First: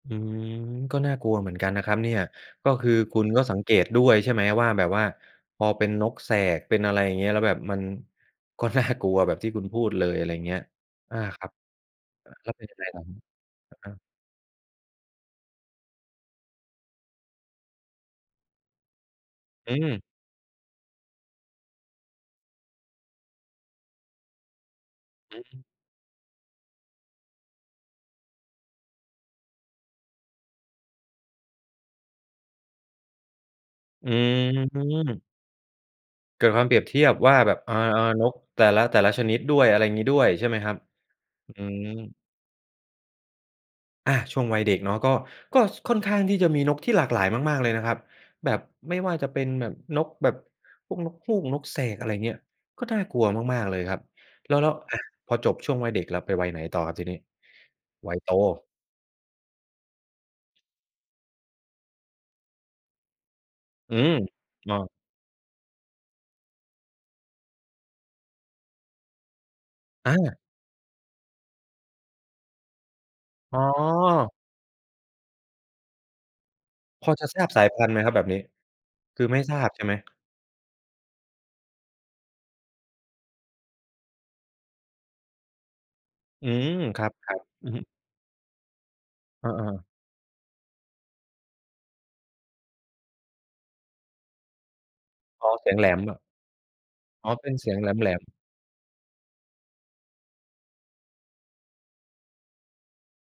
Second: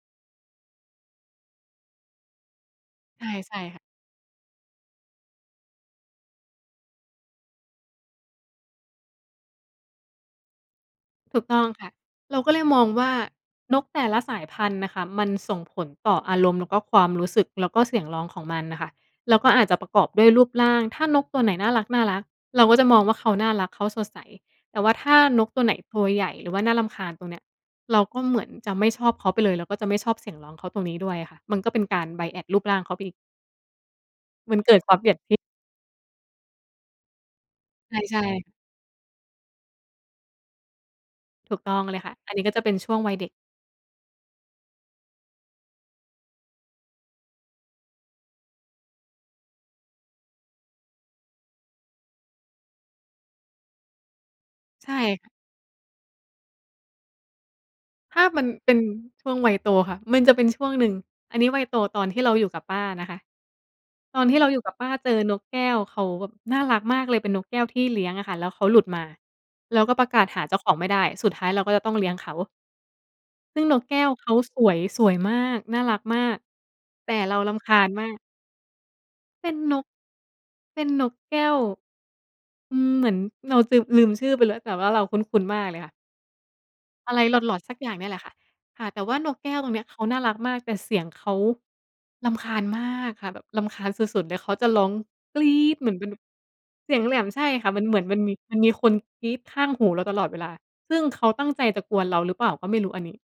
อืม ก็น่ากลัวเหมือนกันนะครับเนี่ย ก็คือคใุชณ่ ก็ใสชั่งเกค่ะ ตด้วยใช่ไหมว่า แบบว่าพอเป็นนกแสก เป็นอะไรอย่างเงี้ย แล้วแบบมันก็ น่า กลัวแบบที่คุณพูดเลย อะไรเงี้ย อา ถคูรักบ ต้องค่ะ เออ เราแกล็้วเลเป็ยนยัมงอไงงเหรวอ? ่า อนะกฮแตะ ่ละสายพันธุ์น่ะค่ะ มันส่งผลต่ออารมณ์ แล้วก็ความรู้สึก แล้วก็เสียงร้องของมันน่ะค่ะ แล้วก็อาจอืจะประกม อบด้วยรูปร่าง ถ้านกตัวไหนน่ารัก ๆ เราก็จะมองว่า เขาน่ารัก เขาสดใส แต่ว่าถ้านกอตัืม วไหนตัวใหญ่ หรือว่าน่ารำคาญ ตรงเนี้ย เราก็เหมือนจะไม่ชอบเขาไปเลย แล้วก็จะไม่ชอบเสียงร้องเขาตรงนี้ด้วยอะค่ะ มันก็เป็นการ Bias รูปร่างเขาไปอีก อืมันเกิดความเปรียบม ทิ เกิดความเปรียบเทียบว่า แบบ เออ ใชๆ ่ นกๆ แต่ละ แต่ละชนิดด้วยอะไรงี้ด้วย ใช่ไหมครับ? อืถูกต้องม เลยค่ะ อันนี้ก็จะเป็นช่วงวัยเด็ก อา ช่วงวัยเด็กเนาะ ก็ ก็ ส ค่อนข้างที่จะมีนกที่หลากหลายมาก ๆ เลยนะครับ แบบไม่ว่าจะเป็นแบบนก แบบพวกนกฮูก นกแสก อะไรเงี้ย ก็น่ากลัวมาก ๆ เลยครับ แล้ว แล้ว ใชอะ ่ พอจบช่วงวัยเด็ก เราไปวัยไหนต่อครับ ทีนี้? วัถย้าโต มันเป็น ช่วงวัยโตค่ะ มันจะเป็นช่วงหนึ่ง อันนี้วัยโตตอนที่เราอยู่กับป้านะคะ อืม ตอนที่เราอยู่กอั้บอ ป้าเจอนกแก้ว เขาแบบน่ารักมากเลย เป็นนกแก้วที่เลี้ยงอะค่ะ แล้วเขาหลุดมา แล้วก็ประอา กาศหาเจ้าของไม่ได้ สุดท้ายเราก็จะต้องเลี้ยงเขา อซ๋ึ่งนกแก้วเขอ าสวย สวยมาก น่ารักมาก แพตอ่จะเราทราบรสาำคยาพัญนธุ์ไหมมาครับ ก แบบนี้ คือไม่เป็ทนราบนใช่ก ไหม? เป็นนกแก้ว อืม เหมือนเราจืม ลืมชื่อไปแล้ว แต่ว่าเราคุ้น ๆ มากเลยค่ะ อืม ครัอบ ะไร ล็อต ๆ อืๆ สอักฮึ อย่างเนี่ยแหละค่ะ ค่ะ แต่ว่านกเแอก้วตรงเอ นี้ๆ ยเขาน่ารักมาก แต่เสียงเขา รำคาญมาก ค่ะ แบบรำคาญสุด ๆ เลย เขาจะร้อง "กอร๋อ ีเส๊ียด" งแเหลหมือนมเป็นเนแาบะ บ เสียงแหลม อ๋อ ใช่เป็นเคส่ีะ ยงมันแเหมือนหลมันม ๆ มี มันมีคนกรี๊ดข้างหูเราตลอดเวลา ซึ่งเขาตั้งใจจะกวนเราหรือเปล่าก็ไม่รู้ อันนี้